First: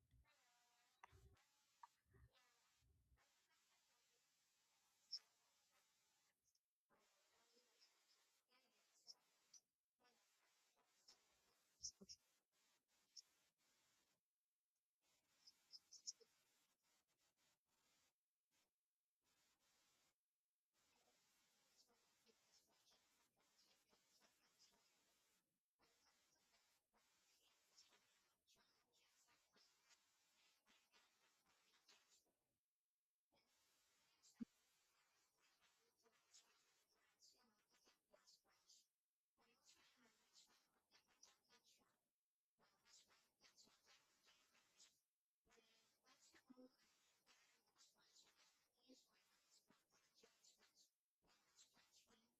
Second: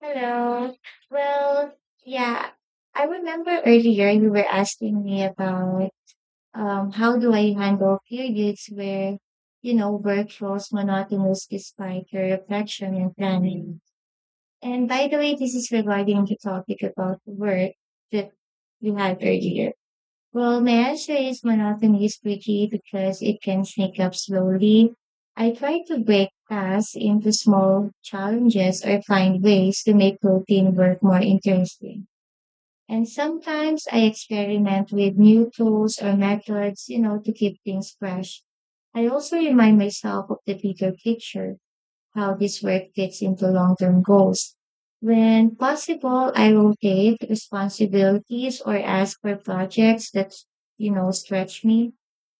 Hello. Well, yeah, I remember earlier you were asking me about how do I handle periods where, work feels monotonous despite your reflection and planning. And by the way, this is regarding the topic about work that you had earlier. Well, my answer is monotony is tricky because it can sneak up slowly. I try to break tasks into small challenges or find ways to make routine work more interesting. And sometimes I experiment with new tools or methods, to keep things fresh. I also remind myself of the bigger picture how this work fits into long term goals. When possible, I rotate responsibilities or ask for projects that, stretch me.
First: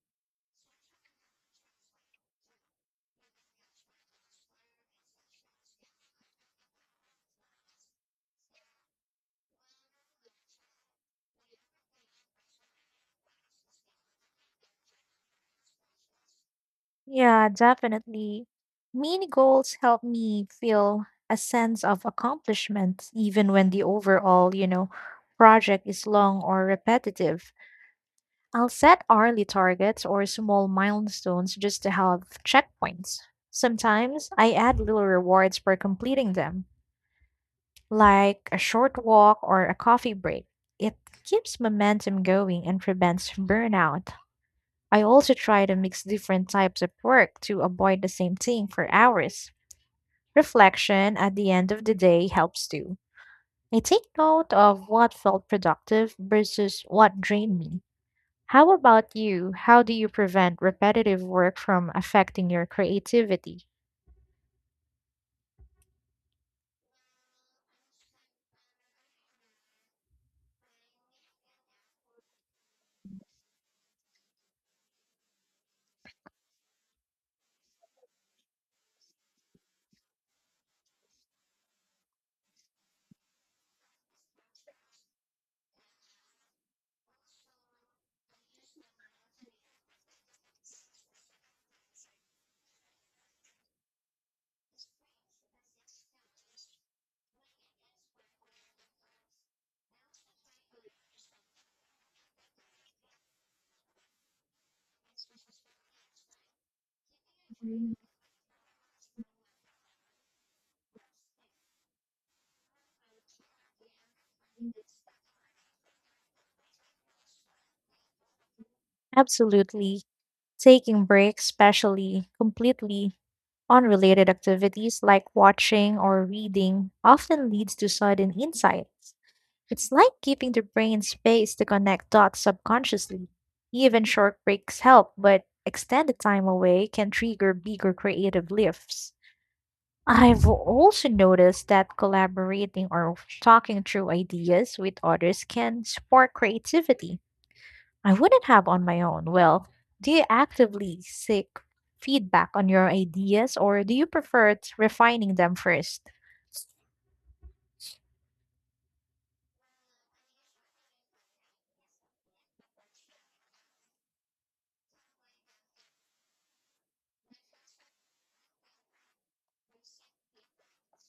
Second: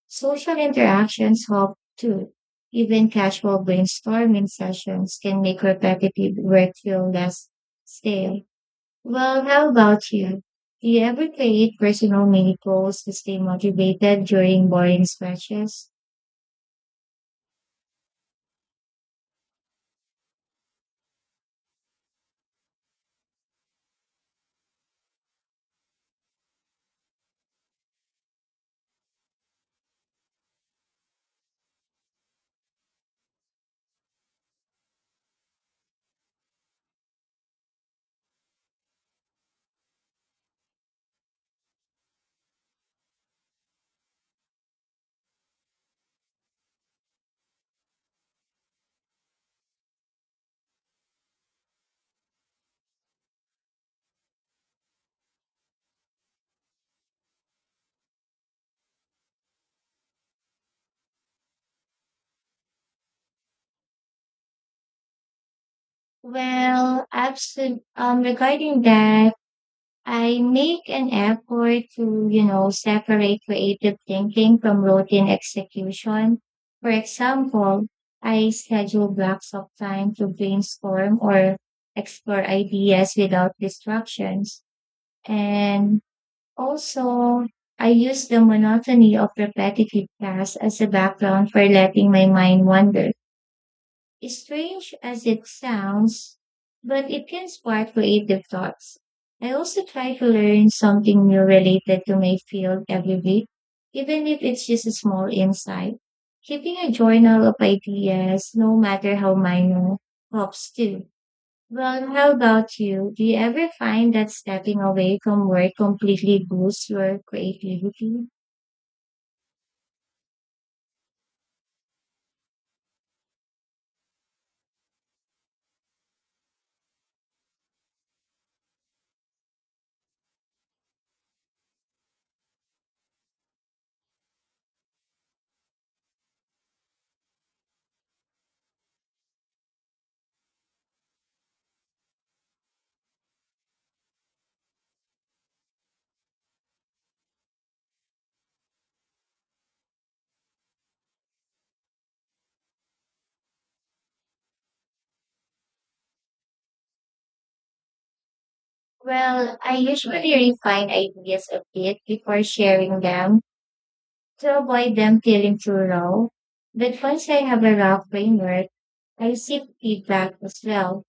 Social interactions help too. Even casual brainstorming sessions can make repetitive work feel less stale. Well, how about you? Do you ever create personal mini goals to stay motivated during boring stretches? Yeah, definitely. Mini goals help me feel a sense of accomplishment even when the overall, project is long or repetitive. I'll set hourly targets or small milestones just to have checkpoints. Sometimes I add little rewards for completing them, like a short walk or a coffee break. It keeps momentum going and prevents burnout. I also try to mix different types of work to avoid the same thing for hours. Reflection at the end of the day helps too. I take note of what felt productive versus what drained me. How about you? How do you prevent repetitive work from affecting your creativity? Well, absolutely. Regarding that, I make an effort to, separate creative thinking from routine execution. For example, I schedule blocks of time to brainstorm or explore ideas without distractions. And also, I use the monotony of repetitive tasks as a background for letting my mind wander. Strange as it sounds, but it can spark creative thoughts. I also try to learn something new related to my field every week, even if it's just a small insight. Keeping a journal of ideas, no matter how minor, helps too. Well, how about you? Do you ever find that stepping away from work completely boosts your creativity? Absolutely. Taking breaks, especially completely unrelated activities like watching or reading, often leads to sudden insights. It's like giving the brain space to connect dots subconsciously. Even short breaks help, but extended time away can trigger bigger creative lifts. I've also noticed that collaborating or talking through ideas with others can spark creativity I wouldn't have on my own. Well, do you actively seek feedback on your ideas, or do you prefer refining them first? Well, I usually refine ideas a bit before sharing them to avoid them feeling too raw, but once I have a rough framework, I seek feedback as well.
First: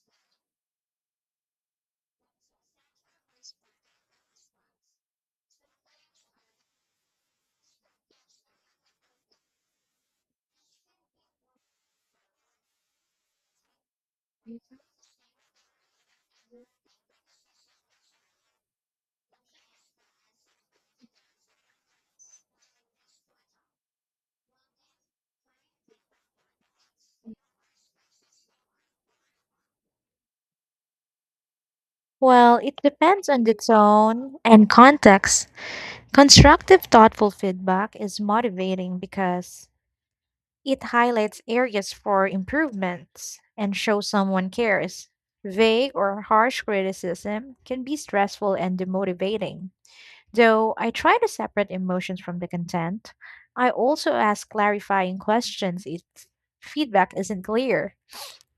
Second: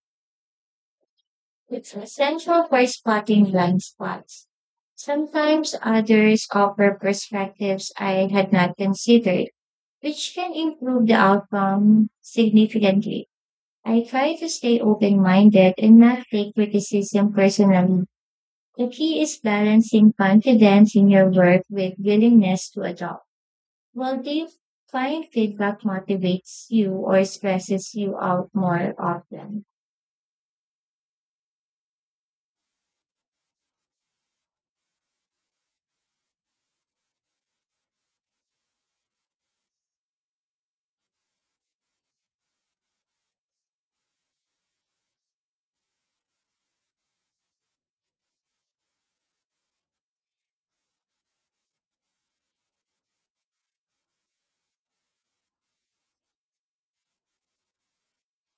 It's essential for spotting blind spots. Sometimes others offer perspectives I had not considered, which can improve the outcome significantly. I try to stay open minded and not take criticism personally. The key is balancing confidence in your work with willingness to adopt. Well, do you find feedback motivates you or stresses you out more often? Well, it depends on the tone and context. Constructive, thoughtful feedback is motivating because it highlights areas for improvements and shows someone cares. Vague or harsh criticism can be stressful and demotivating. Though I try to separate emotions from the content, I also ask clarifying questions if feedback isn't clear.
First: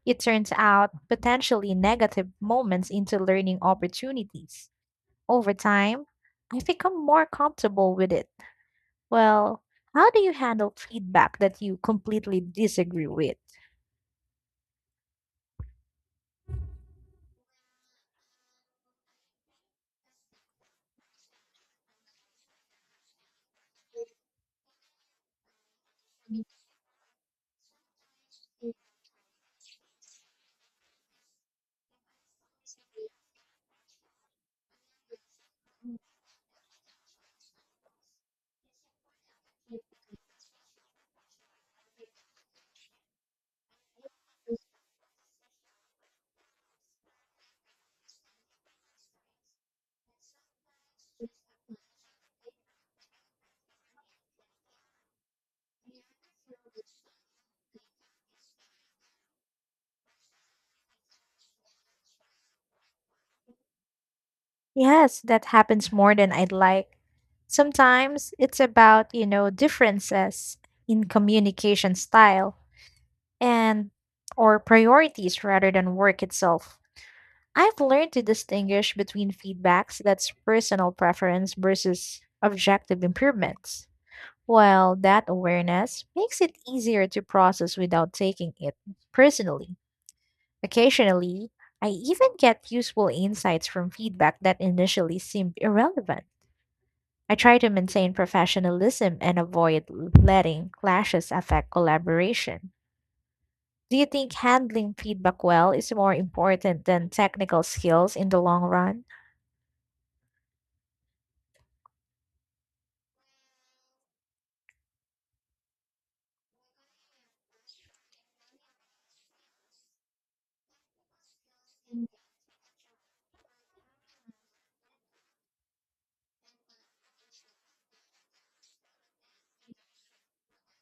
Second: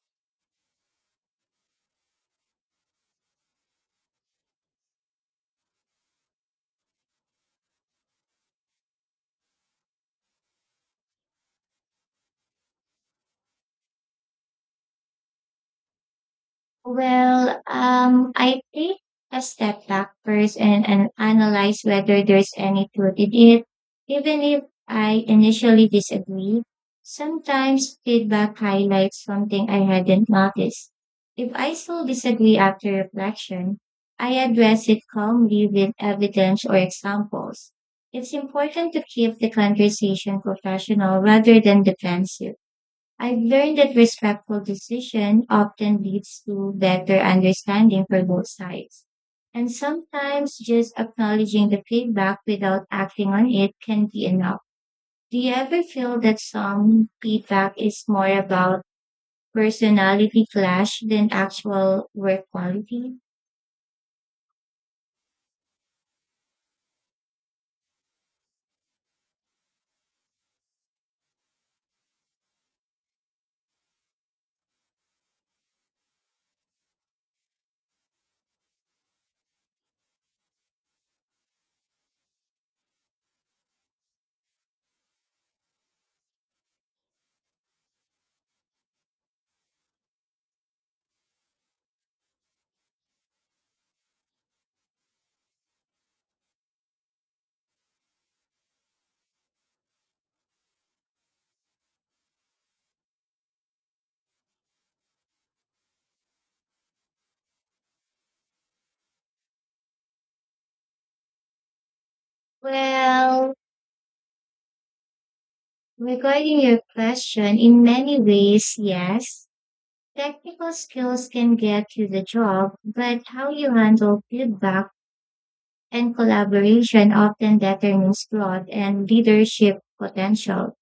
It turns out potentially negative moments into learning opportunities. Over time, I've become more comfortable with it. Well, how do you handle feedback that you completely disagree with? Well, I take a step back first and analyze whether there's any truth in it, even if I initially disagree. Sometimes feedback highlights something I hadn't noticed. If I still disagree after reflection, I address it calmly with evidence or examples. It's important to keep the conversation professional rather than defensive. I've learned that respectful decision often leads to better understanding for both sides. And sometimes just acknowledging the feedback without acting on it can be enough. Do you ever feel that some feedback is more about personality clash than actual work quality? Yes, that happens more than I'd like. Sometimes it's about, differences in communication style and or priorities rather than work itself. I've learned to distinguish between feedbacks that's personal preference versus objective improvements. Well, that awareness makes it easier to process without taking it personally. Occasionally, I even get useful insights from feedback that initially seemed irrelevant. I try to maintain professionalism and avoid letting clashes affect collaboration. Do you think handling feedback well is more important than technical skills in the long run? Well, regarding your question, in many ways, yes. Technical skills can get you the job, but how you handle feedback and collaboration often determines growth and leadership potential.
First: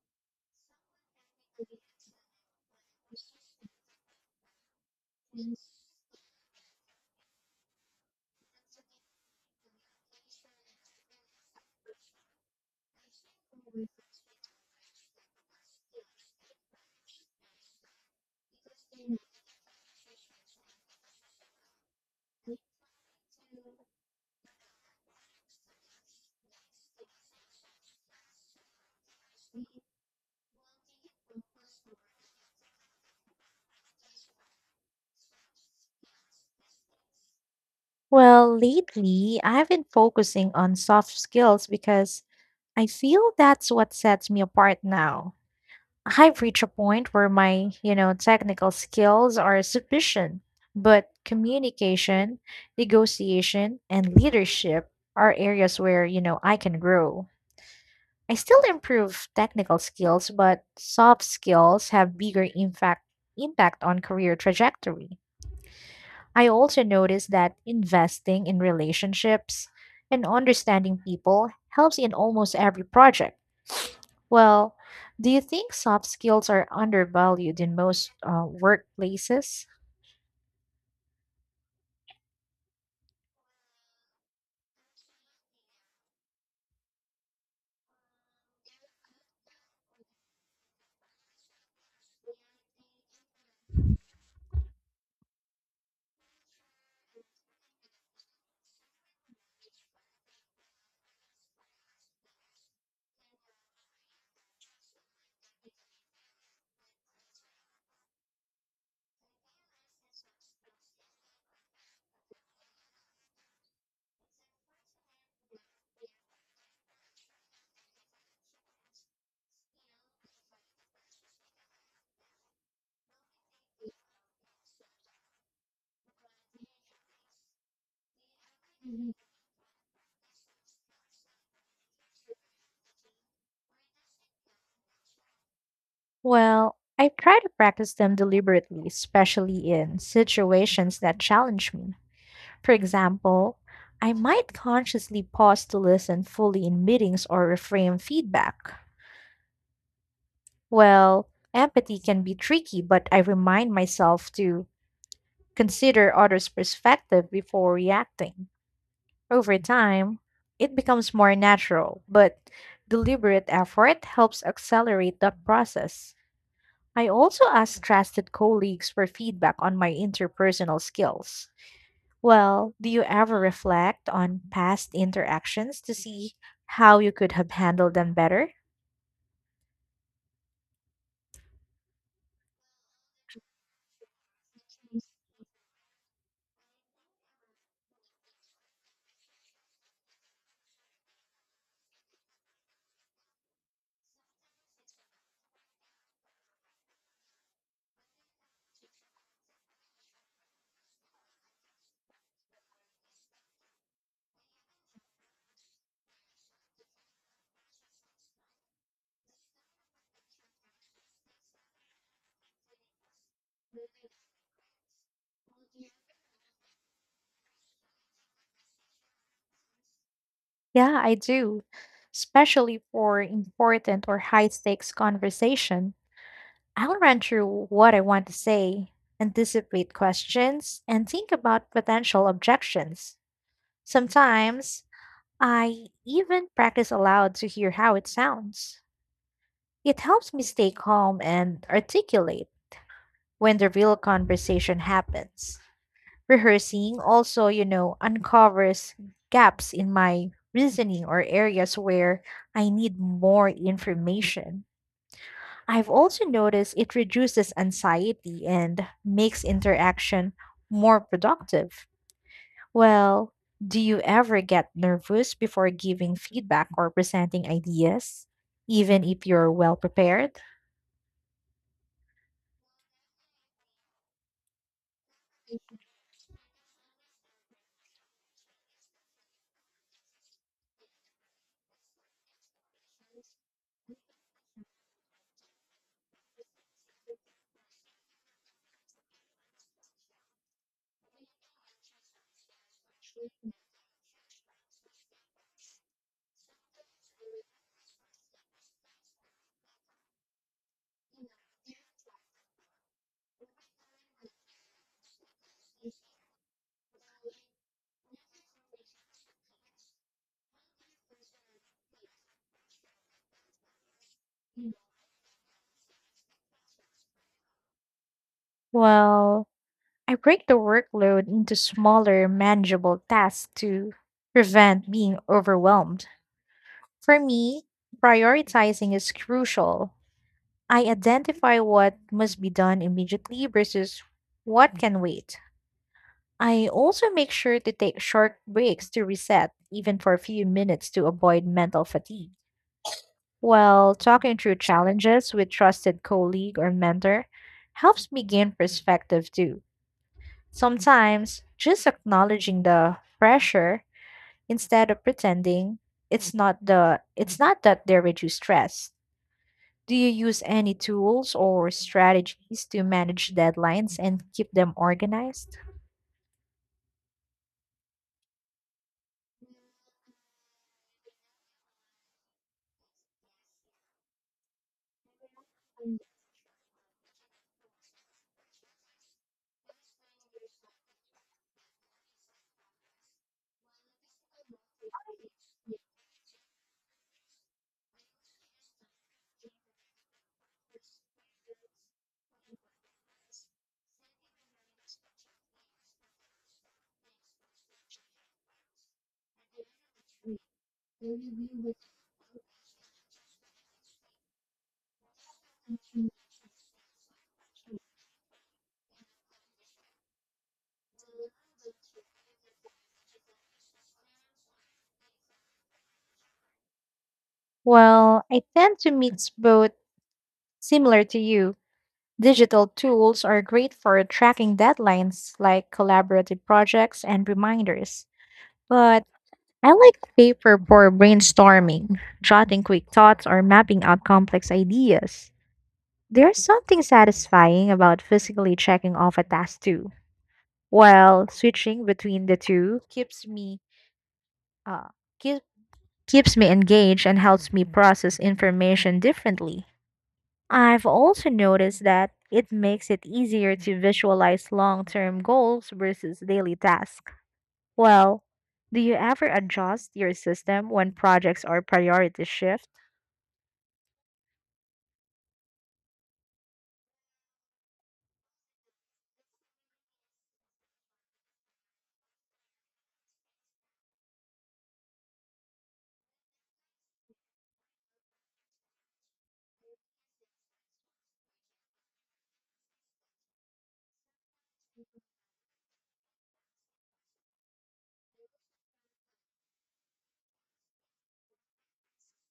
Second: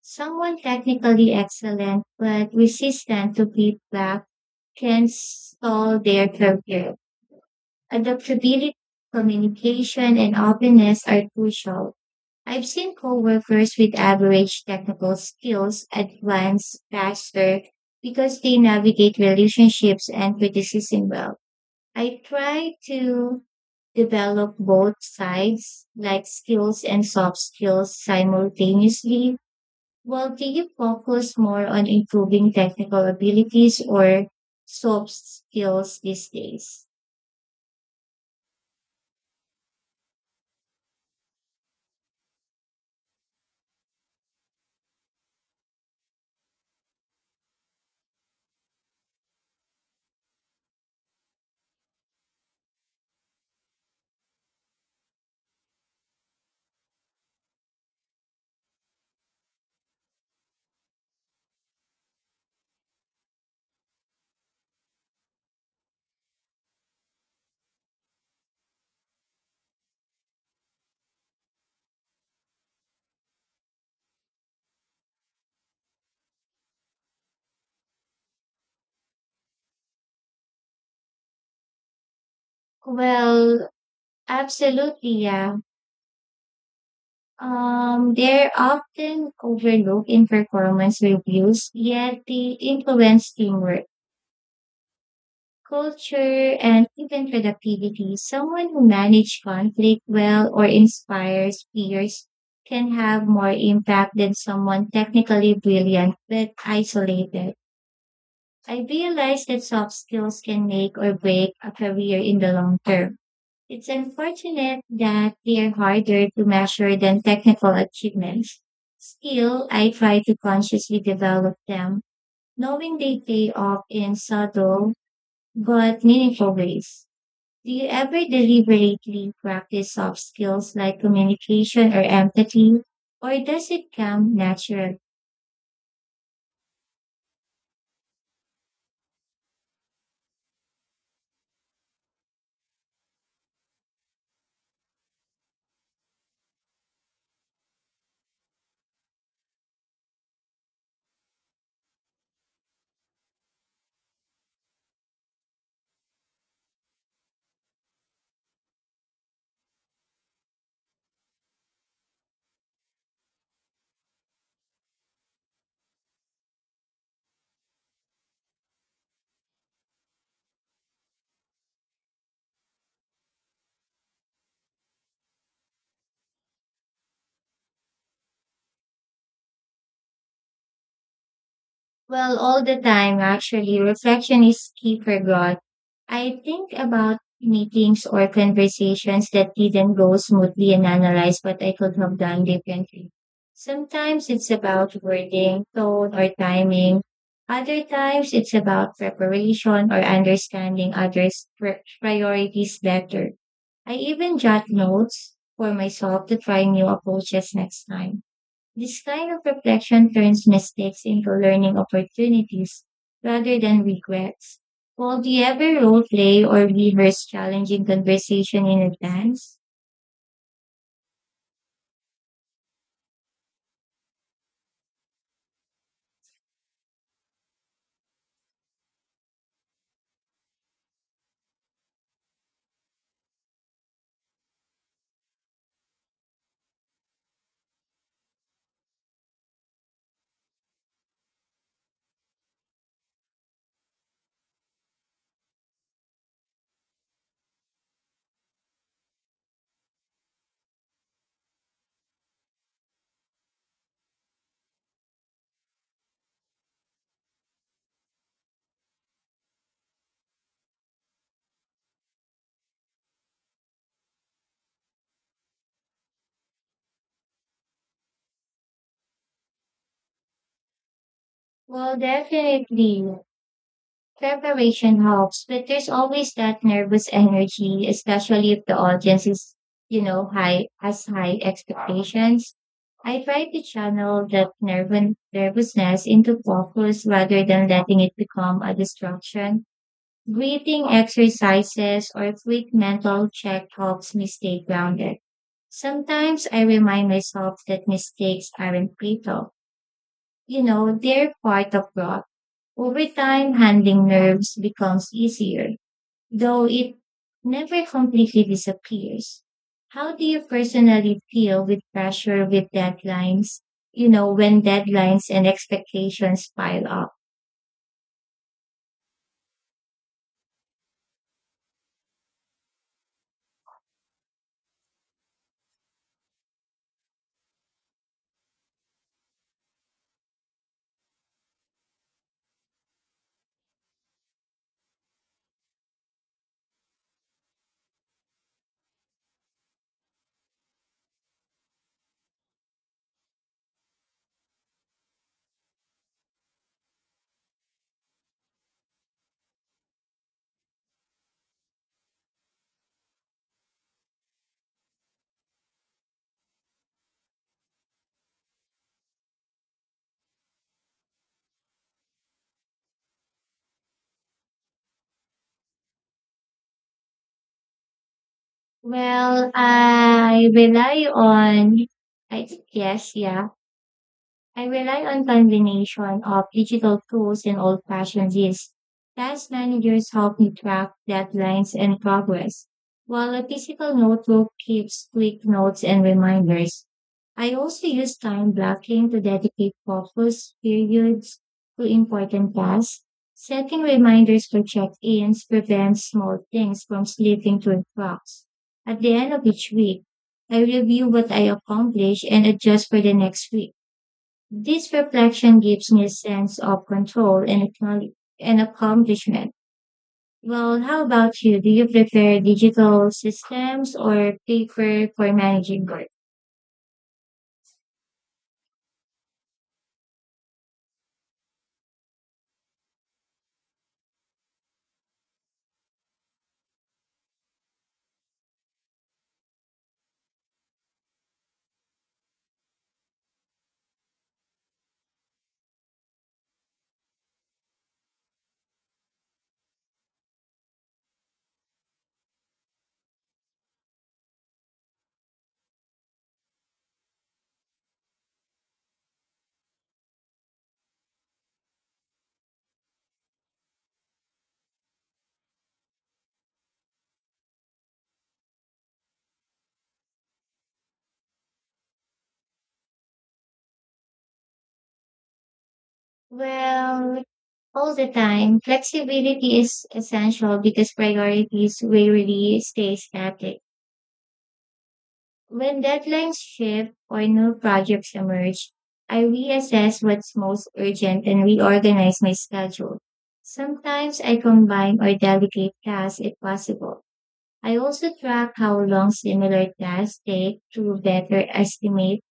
Someone technically excellent but resistant to feedback can stall their career. Adaptability, communication, and openness are crucial. I've seen coworkers with average technical skills advance faster because they navigate relationships and criticism well. I try to develop both sides, like skills and soft skills, simultaneously. Well, do you focus more on improving technical abilities or soft skills these days? Well, lately I've been focusing on soft skills because I feel that's what sets me apart now. I've reached a point where my, technical skills are sufficient, but communication, negotiation, and leadership are areas where, I can grow. I still improve technical skills, but soft skills have bigger impact on career trajectory. I also noticed that investing in relationships and understanding people helps in almost every project. Well, do you think soft skills are undervalued in most workplaces? Well, absolutely, yeah. They're often overlooked in performance reviews, yet they influence teamwork culture, and even productivity. Someone who manages conflict well or inspires peers can have more impact than someone technically brilliant but isolated. I realize that soft skills can make or break a career in the long term. It's unfortunate that they are harder to measure than technical achievements. Still, I try to consciously develop them, knowing they pay off in subtle but meaningful ways. Do you ever deliberately practice soft skills like communication or empathy, or does it come naturally? Well, I try to practice them deliberately, especially in situations that challenge me. For example, I might consciously pause to listen fully in meetings or reframe feedback. Well, empathy can be tricky, but I remind myself to consider others' perspective before reacting. Over time, it becomes more natural, but deliberate effort helps accelerate that process. I also ask trusted colleagues for feedback on my interpersonal skills. Well, do you ever reflect on past interactions to see how you could have handled them better? Well, all the time, actually, reflection is key for growth. I think about meetings or conversations that didn't go smoothly and analyze what I could have done differently. Sometimes it's about wording, tone, or timing. Other times it's about preparation or understanding others' priorities better. I even jot notes for myself to try new approaches next time. This kind of reflection turns mistakes into learning opportunities rather than regrets. Will the ever role play or rehearse challenging conversation in advance? Yeah, I do, especially for important or high stakes conversation. I'll run through what I want to say, anticipate questions, and think about potential objections. Sometimes I even practice aloud to hear how it sounds. It helps me stay calm and articulate when the real conversation happens. Rehearsing also, uncovers gaps in my reasoning or areas where I need more information. I've also noticed it reduces anxiety and makes interaction more productive. Well, do you ever get nervous before giving feedback or presenting ideas, even if you're well prepared? Well, definitely. Preparation helps, but there's always that nervous energy, especially if the audience is, high has high expectations. I try to channel that nervousness into focus rather than letting it become a distraction. Breathing exercises or quick mental check helps me stay grounded. Sometimes I remind myself that mistakes aren't fatal. They're part of growth. Over time, handling nerves becomes easier, though it never completely disappears. How do you personally deal with pressure with deadlines? When deadlines and expectations pile up. Well, I break the workload into smaller, manageable tasks to prevent being overwhelmed. For me, prioritizing is crucial. I identify what must be done immediately versus what can wait. I also make sure to take short breaks to reset, even for a few minutes, to avoid mental fatigue. While talking through challenges with trusted colleague or mentor helps me gain perspective too. Sometimes just acknowledging the pressure instead of pretending it's not that they're reduced stress. Do you use any tools or strategies to manage deadlines and keep them organized? Well, I rely on I yes, yeah. I rely on combination of digital tools and old-fashioned lists. Task managers help me track deadlines and progress, while a physical notebook keeps quick notes and reminders. I also use time blocking to dedicate focus periods to important tasks. Setting reminders for check-ins prevents small things from slipping through cracks. At the end of each week, I review what I accomplished and adjust for the next week. This reflection gives me a sense of control and accomplishment. Well, how about you? Do you prefer digital systems or paper for managing work? Well, I tend to mix both, similar to you. Digital tools are great for tracking deadlines like collaborative projects and reminders. But I like paper for brainstorming, jotting quick thoughts, or mapping out complex ideas. There's something satisfying about physically checking off a task too. While switching between the two keeps me uh, keep, keeps me engaged and helps me process information differently. I've also noticed that it makes it easier to visualize long term goals versus daily tasks. Well, do you ever adjust your system when projects or priorities shift? Well, all the time, flexibility is essential because priorities rarely stay static. When deadlines shift or new projects emerge, I reassess what's most urgent and reorganize my schedule. Sometimes I combine or delegate tasks if possible. I also track how long similar tasks take to better estimate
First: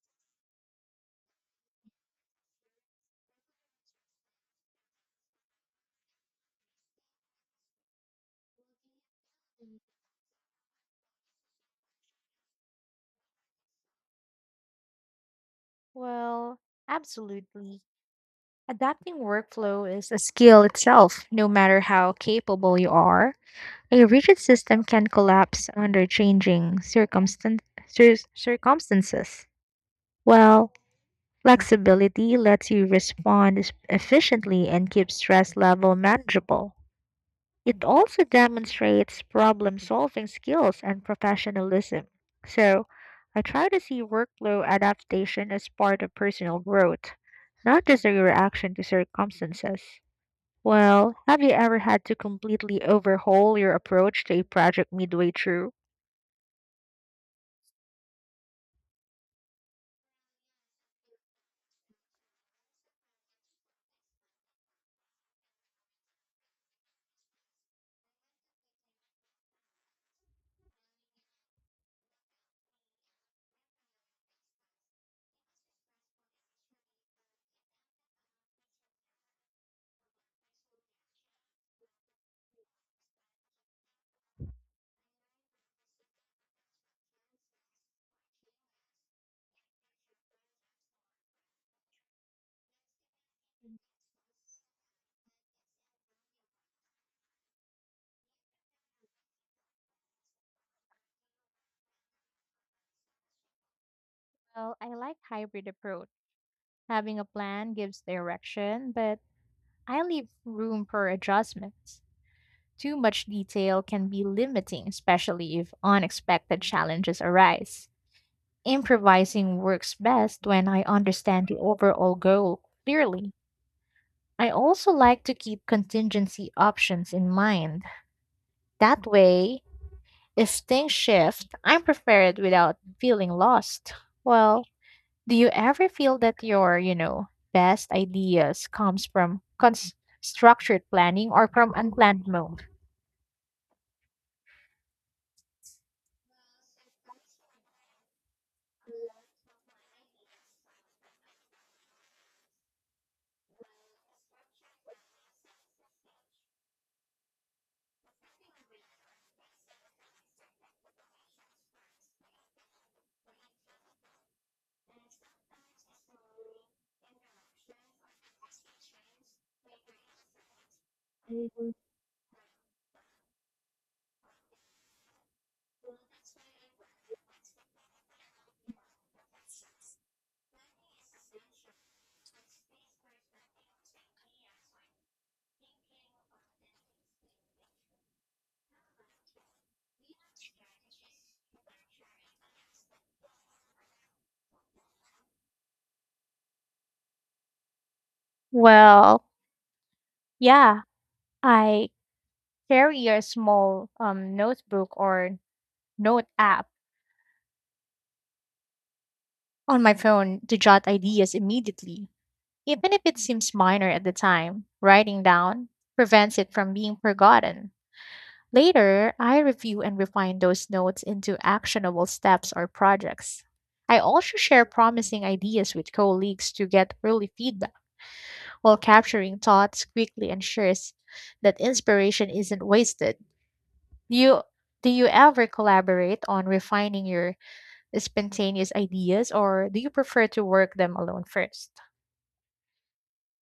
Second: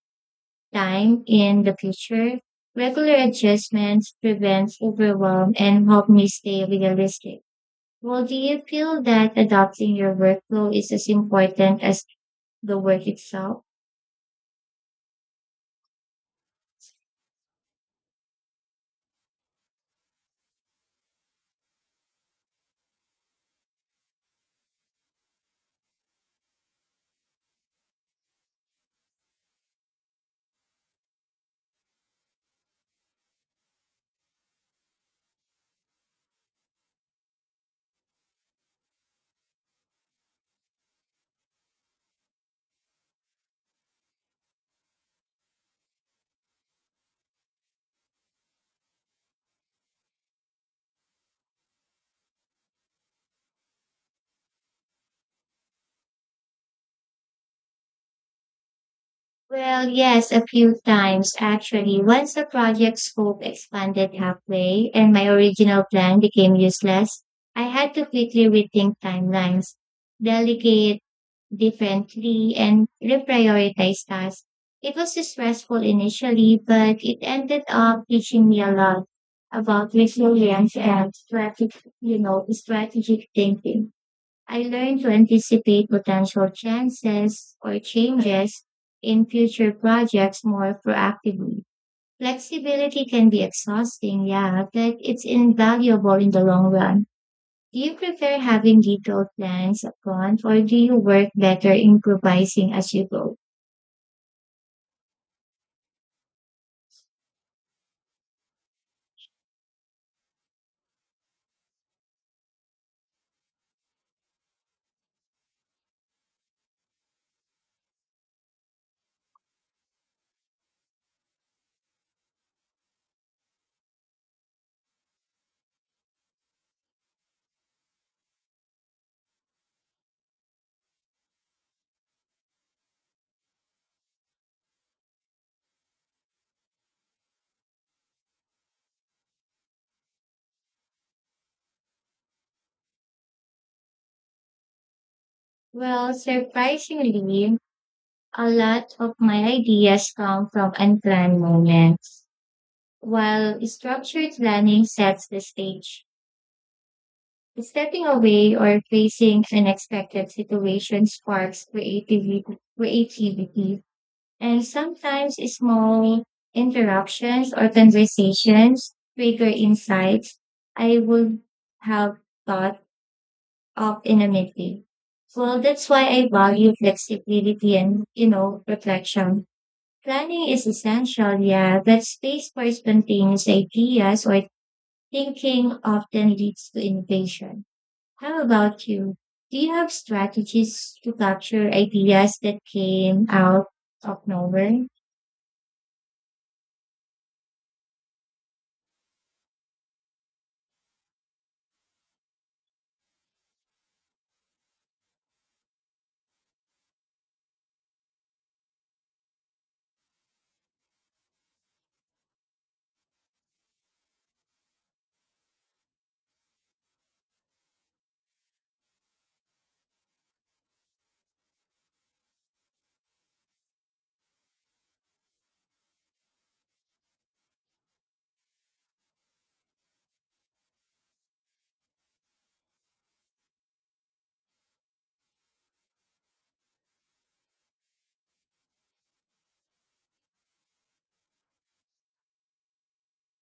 time in the future. Regular adjustments prevent overwhelm and help me stay realistic. Well, do you feel that adopting your workflow is as important as the work itself? Well, absolutely. Adapting workflow is a skill itself, no matter how capable you are. A rigid system can collapse under changing circumstances. Well, flexibility lets you respond efficiently and keep stress level manageable. It also demonstrates problem solving skills and professionalism. So, I try to see workflow adaptation as part of personal growth, not just a reaction to circumstances. Well, have you ever had to completely overhaul your approach to a project midway through? Well, yes, a few times actually. Once the project scope expanded halfway and my original plan became useless, I had to quickly rethink timelines, delegate differently and reprioritize tasks. It was stressful initially, but it ended up teaching me a lot about resilience and strategic thinking. I learned to anticipate potential chances or changes in future projects more proactively. Flexibility can be exhausting, yeah, but it's invaluable in the long run. Do you prefer having detailed plans upfront or do you work better improvising as you go? Well, I like hybrid approach. Having a plan gives direction, but I leave room for adjustments. Too much detail can be limiting, especially if unexpected challenges arise. Improvising works best when I understand the overall goal clearly. I also like to keep contingency options in mind. That way, if things shift, I'm prepared without feeling lost. Well, do you ever feel that your, best ideas comes from structured planning or from unplanned moments? Well, surprisingly, a lot of my ideas come from unplanned moments, while structured planning sets the stage. Stepping away or facing unexpected situations sparks creativity. And sometimes small interruptions or conversations trigger insights I would have thought of in a meeting. Well, that's why I value flexibility and reflection. Planning is essential, yeah, but space for spontaneous ideas or thinking often leads to innovation. How about you? Do you have strategies to capture ideas that came out of nowhere? Well, yeah, I carry a small notebook or note app on my phone to jot ideas immediately. Even if it seems minor at the time, writing down prevents it from being forgotten. Later, I review and refine those notes into actionable steps or projects. I also share promising ideas with colleagues to get early feedback, while capturing thoughts quickly ensures that inspiration isn't wasted. Do you do you ever collaborate on refining your spontaneous ideas, or do you prefer to work them alone first?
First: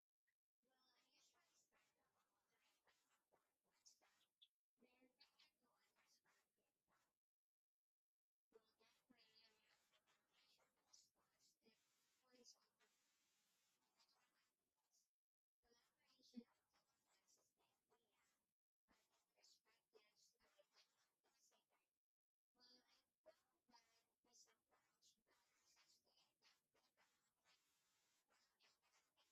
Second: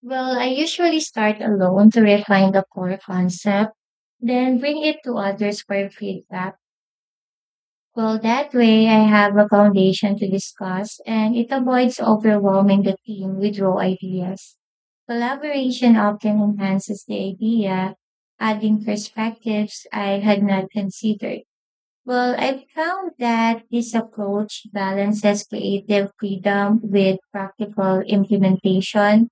Well, I usually start alone to refine the core concept, then bring it to others for feedback. Well, that way I have a foundation to discuss and it avoids overwhelming the team with raw ideas. Collaboration often enhances the idea, adding perspectives I had not considered. Well, I found that this approach balances creative freedom with practical implementation.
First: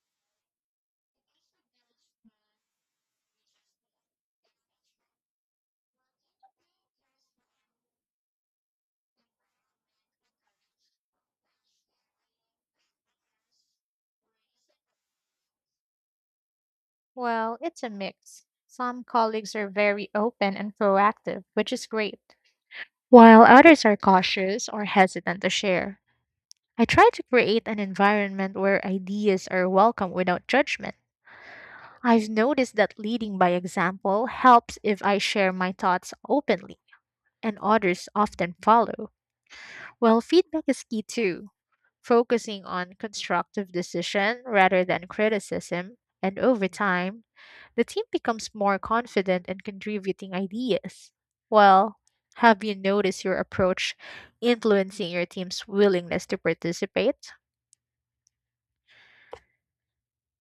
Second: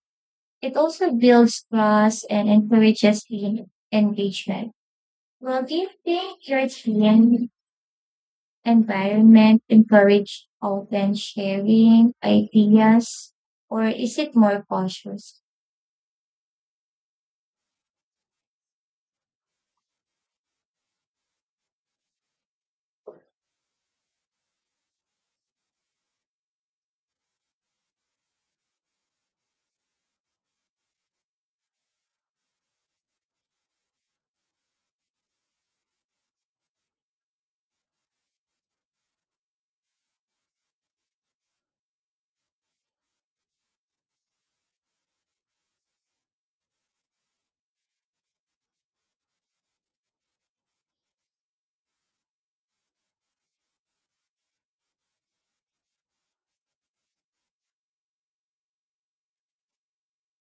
It also builds trust and encourages team engagement. Well, do you think your team environment encourage open sharing ideas or is it more cautious? Well, it's a mix. Some colleagues are very open and proactive, which is great, while others are cautious or hesitant to share. I try to create an environment where ideas are welcome without judgment. I've noticed that leading by example helps. If I share my thoughts openly, and others often follow. Well, feedback is key too, focusing on constructive decision rather than criticism, and over time, the team becomes more confident in contributing ideas. Well, have you noticed your approach influencing your team's willingness to participate?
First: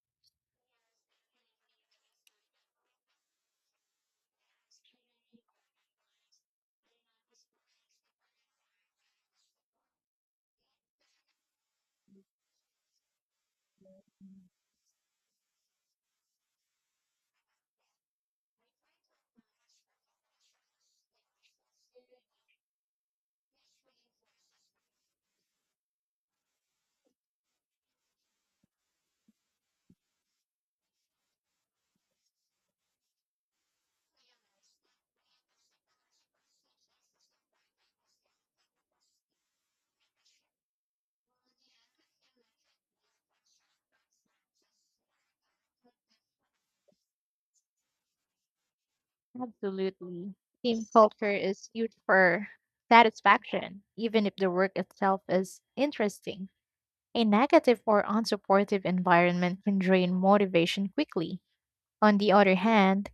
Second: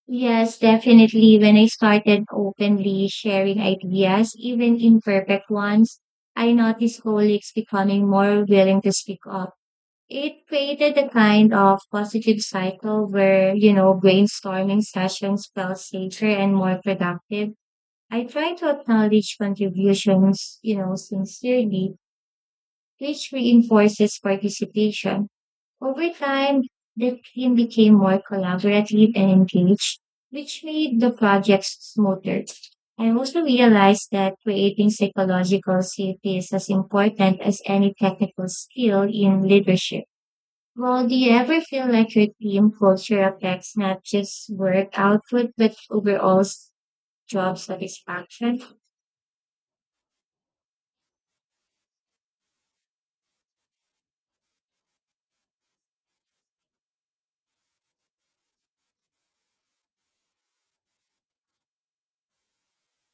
Yes, definitely. When I started openly sharing ideas, even imperfect ones, I noticed colleagues becoming more willing to speak up. It created a kind of positive cycle where, brainstorming sessions felt safer and more productive. I try to acknowledge contributions, sincerely, which reinforces participation. Over time, the team became more collaborative and engaged, which made the projects smoother. I also realized that creating psychological safety is as important as any technical skill in leadership. Well, do you ever feel like your team culture affects not just work output, but overall job satisfaction? Absolutely. Team culture is huge for satisfaction, even if the work itself is interesting. A negative or unsupportive environment can drain motivation quickly. On the other hand,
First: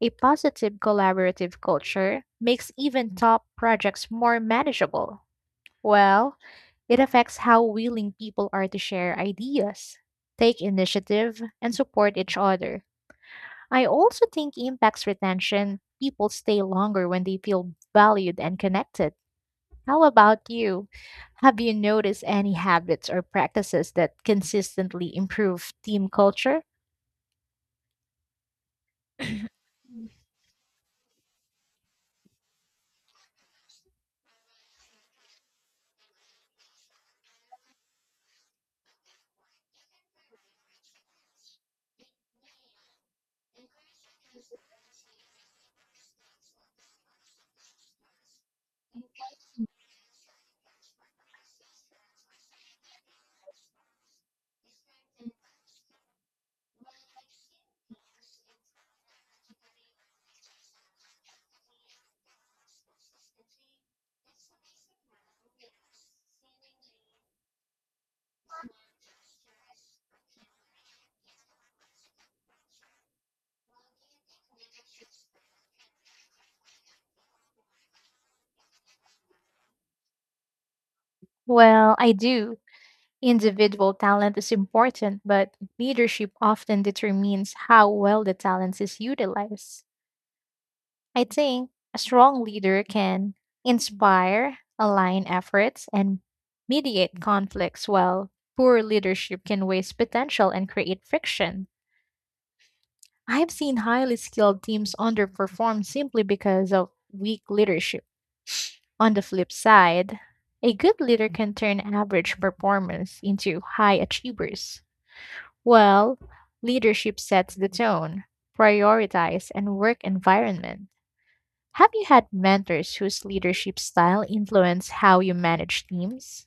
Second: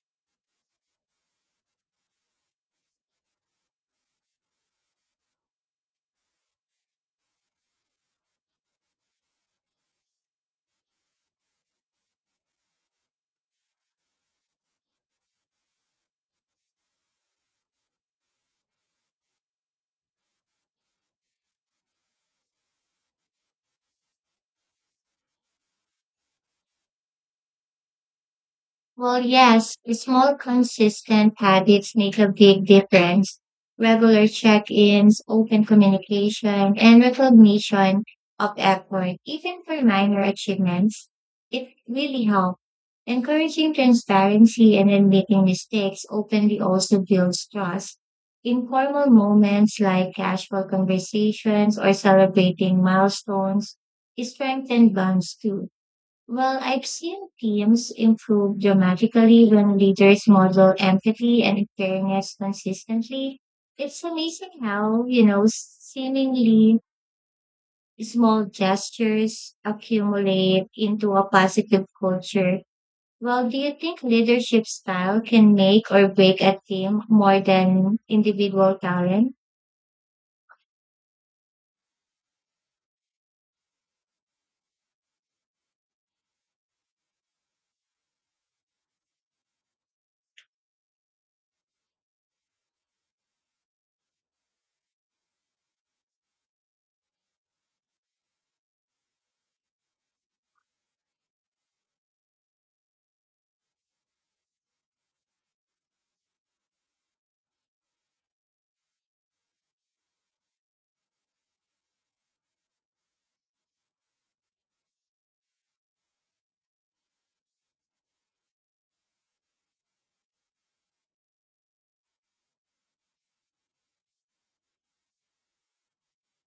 a positive collaborative culture makes even top projects more manageable. Well, it affects how willing people are to share ideas, take initiative, and support each other. I also think impacts retention. People stay longer when they feel valued and connected. How about you? Have you noticed any habits or practices that consistently improve team culture? Well, yes, small consistent habits make a big difference. Regular check-ins, open communication, and recognition of effort, even for minor achievements, it really helps. Encouraging transparency and admitting mistakes openly also builds trust. Informal moments like casual conversations or celebrating milestones strengthen bonds too. Well, I've seen teams improve dramatically when leaders model empathy and fairness consistently. It's amazing how seemingly small gestures accumulate into a positive culture. Well, do you think leadership style can make or break a team more than individual talent? Well, I do. Individual talent is important, but leadership often determines how well the talent is utilized. I think a strong leader can inspire, align efforts, and mediate conflicts, while poor leadership can waste potential and create friction. I've seen highly skilled teams underperform simply because of weak leadership. On the flip side, a good leader can turn average performance into high achievers. Well, leadership sets the tone, prioritize, and work environment. Have you had mentors whose leadership style influenced how you manage teams?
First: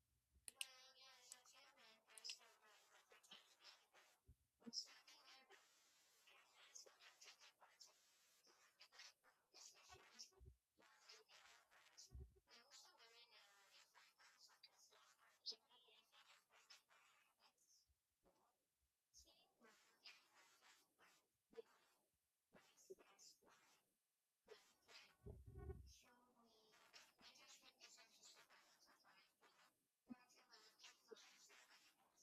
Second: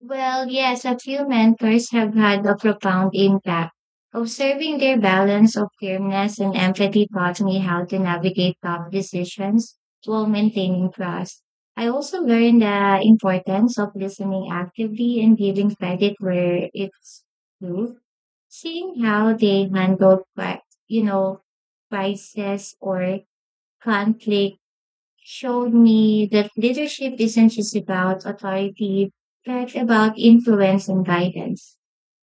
Well, yes, a few mentors have had a profound impact. Observing their balance of firmness and empathy taught me how to navigate tough decisions while maintaining trust. I also learned the importance of listening actively and giving credit where it's due. Seeing how they handledyou know, crisis or conflict showed me that leadership isn't just about authority, but about influence and guidance.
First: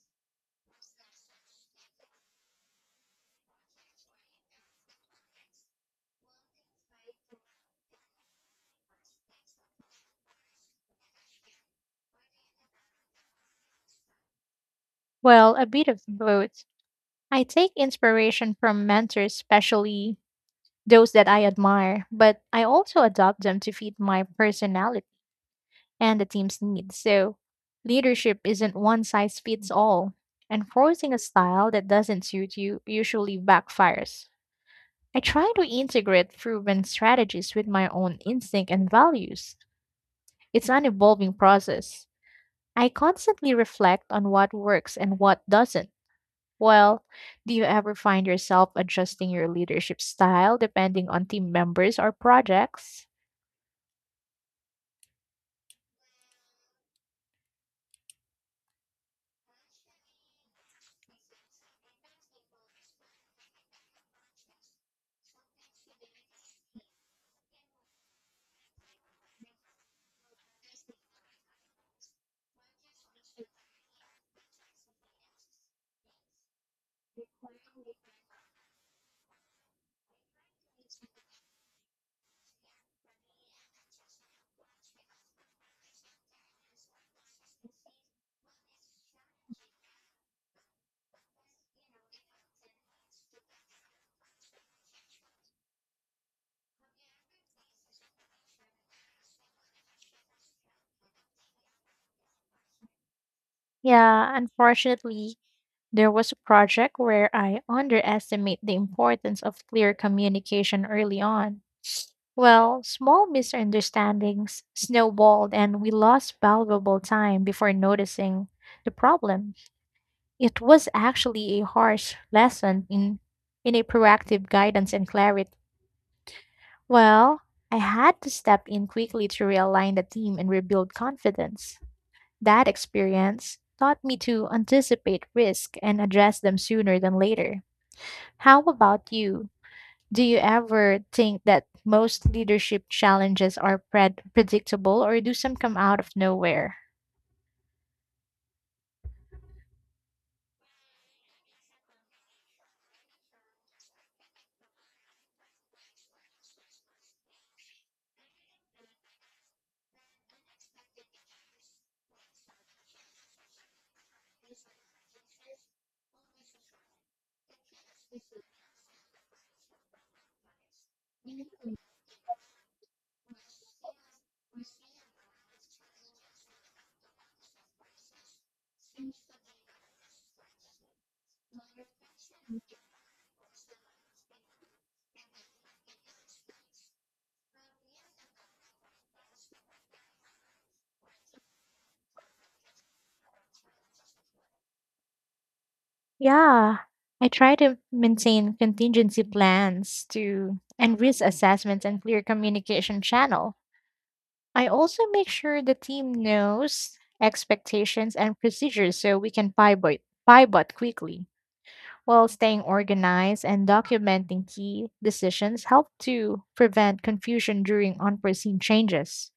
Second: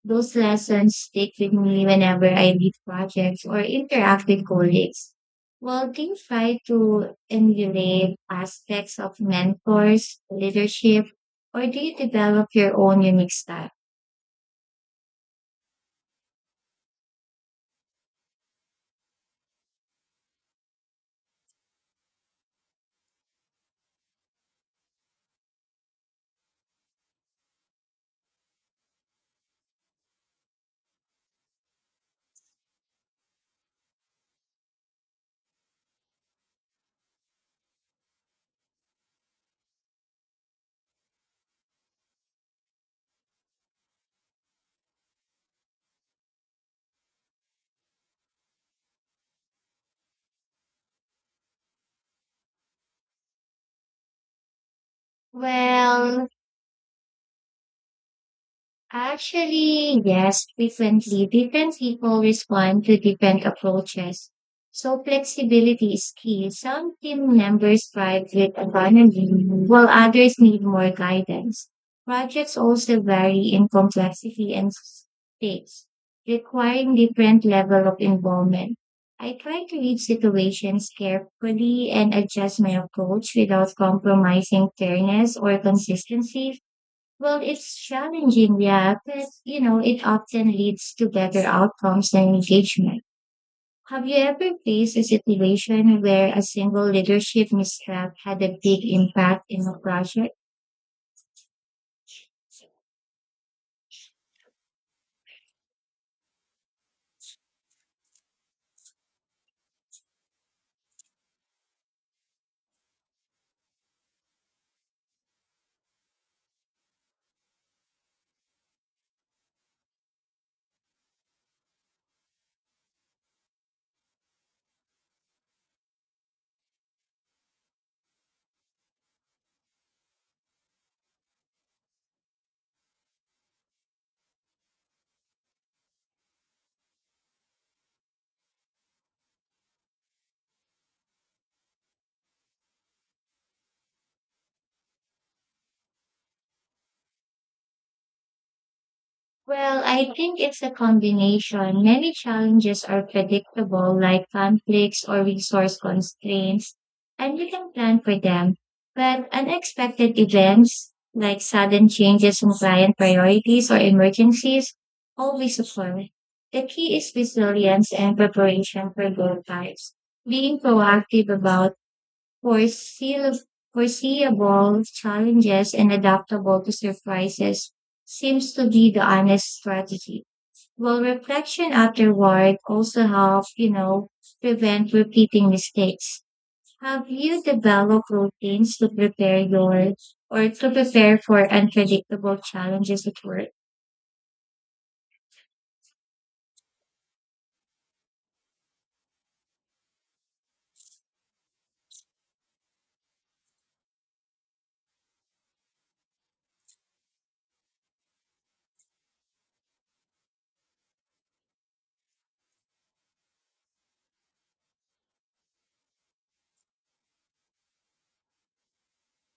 Those lessons stick with me whenever I lead projects or interact with colleagues. While King try to emulate aspects of mentors, leadership, or do you develop your own unique style? Well, a bit of both. I take inspiration from mentors, especially those that I admire, but I also adopt them to fit my personality and the team's needs. So, leadership isn't one size fits all, and forcing a style that doesn't suit you usually backfires. I try to integrate proven strategies with my own instinct and values. It's an evolving process. I constantly reflect on what works and what doesn't. Well, do you ever find yourself adjusting your leadership style depending on team members or projects? Well, actually, yes, differently. Different people respond to different approaches. So flexibility is key. Some team members thrive with autonomy, while others need more guidance. Projects also vary in complexity and stakes, requiring different level of involvement. I try to read situations carefully and adjust my approach without compromising fairness or consistency. Well, it's challenging, yeah, but it often leads to better outcomes and engagement. Have you ever faced a situation where a single leadership misstep had a big impact in a project? Yeah, unfortunately, there was a project where I underestimate the importance of clear communication early on. Well, small misunderstandings snowballed and we lost valuable time before noticing the problem. It was actually a harsh lesson in, a proactive guidance and clarity. Well, I had to step in quickly to realign the team and rebuild confidence. That experience taught me to anticipate risk and address them sooner than later. How about you? Do you ever think that most leadership challenges are predictable, or do some come out of nowhere? Well, I think it's a combination. Many challenges are predictable, like conflicts or resource constraints, and you can plan for them. But unexpected events, like sudden changes in client priorities or emergencies, always occur. The key is resilience and preparation for both types. Being proactive about foreseeable, foreseeable challenges and adaptable to surprises seems to be the honest strategy. Well, reflection afterward also help prevent repeating mistakes. Have you developed routines to prepare for unpredictable challenges at work? Yeah, I try to maintain contingency plans to and risk assessments and clear communication channel. I also make sure the team knows expectations and procedures so we can pivot quickly. While staying organized and documenting key decisions help to prevent confusion during unforeseen changes.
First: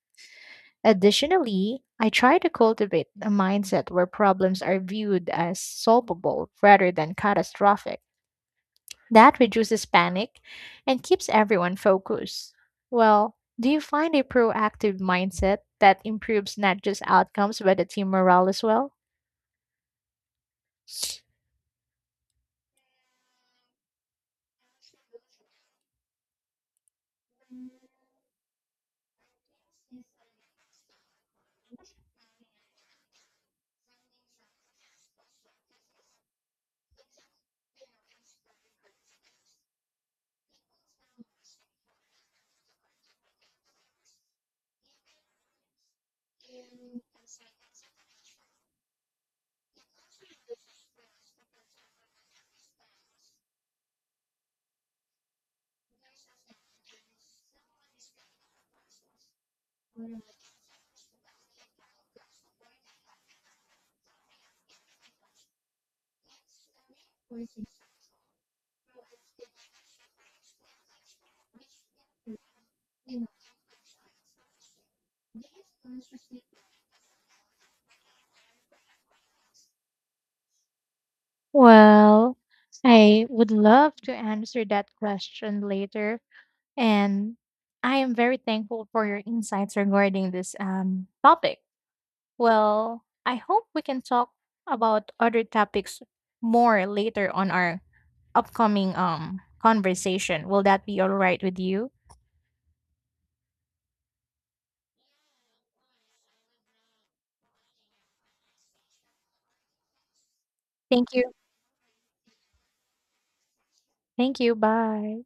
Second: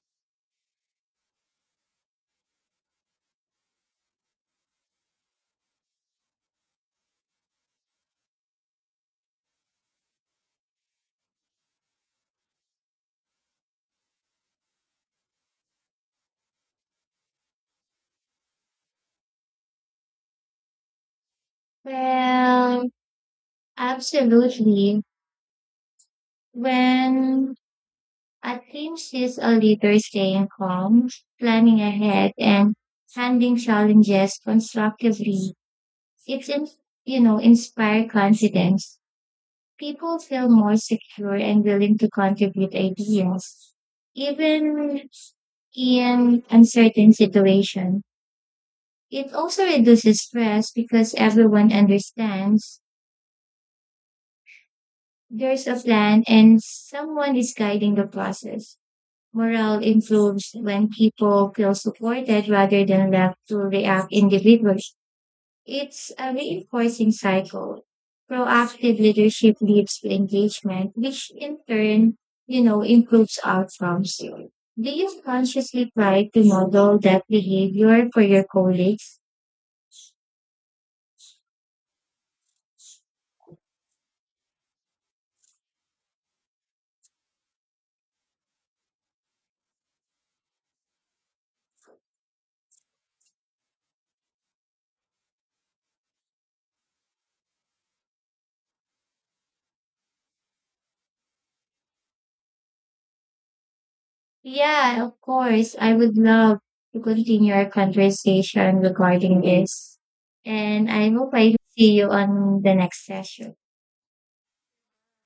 Additionally, I try to cultivate a mindset where problems are viewed as solvable rather than catastrophic, that reduces panic and keeps everyone focused. Well, do you find a proactive mindset that improves not just outcomes but the team morale as well? Well, absolutely. When I think she's a leader staying calm, planning ahead, and handling challenges constructively. It's inspire confidence. People feel more secure and willing to contribute ideas, even in uncertain situation. It also reduces stress because everyone understands there's a plan and someone is guiding the process. Morale improves when people feel supported rather than left to react individually. It's a reinforcing cycle. Proactive leadership leads to engagement, which in turn improves outcomes. Do you consciously try to model that behavior for your colleagues? Well, I would love to answer that question later. And I am very thankful for your insights regarding this topic. Well, I hope we can talk about other topics more later on our upcoming conversation. Will that be all right with you? Yeah, of course. I would love to continue our conversation regarding this. And I Thank you. hope I see you on the next session. Thank you. Bye.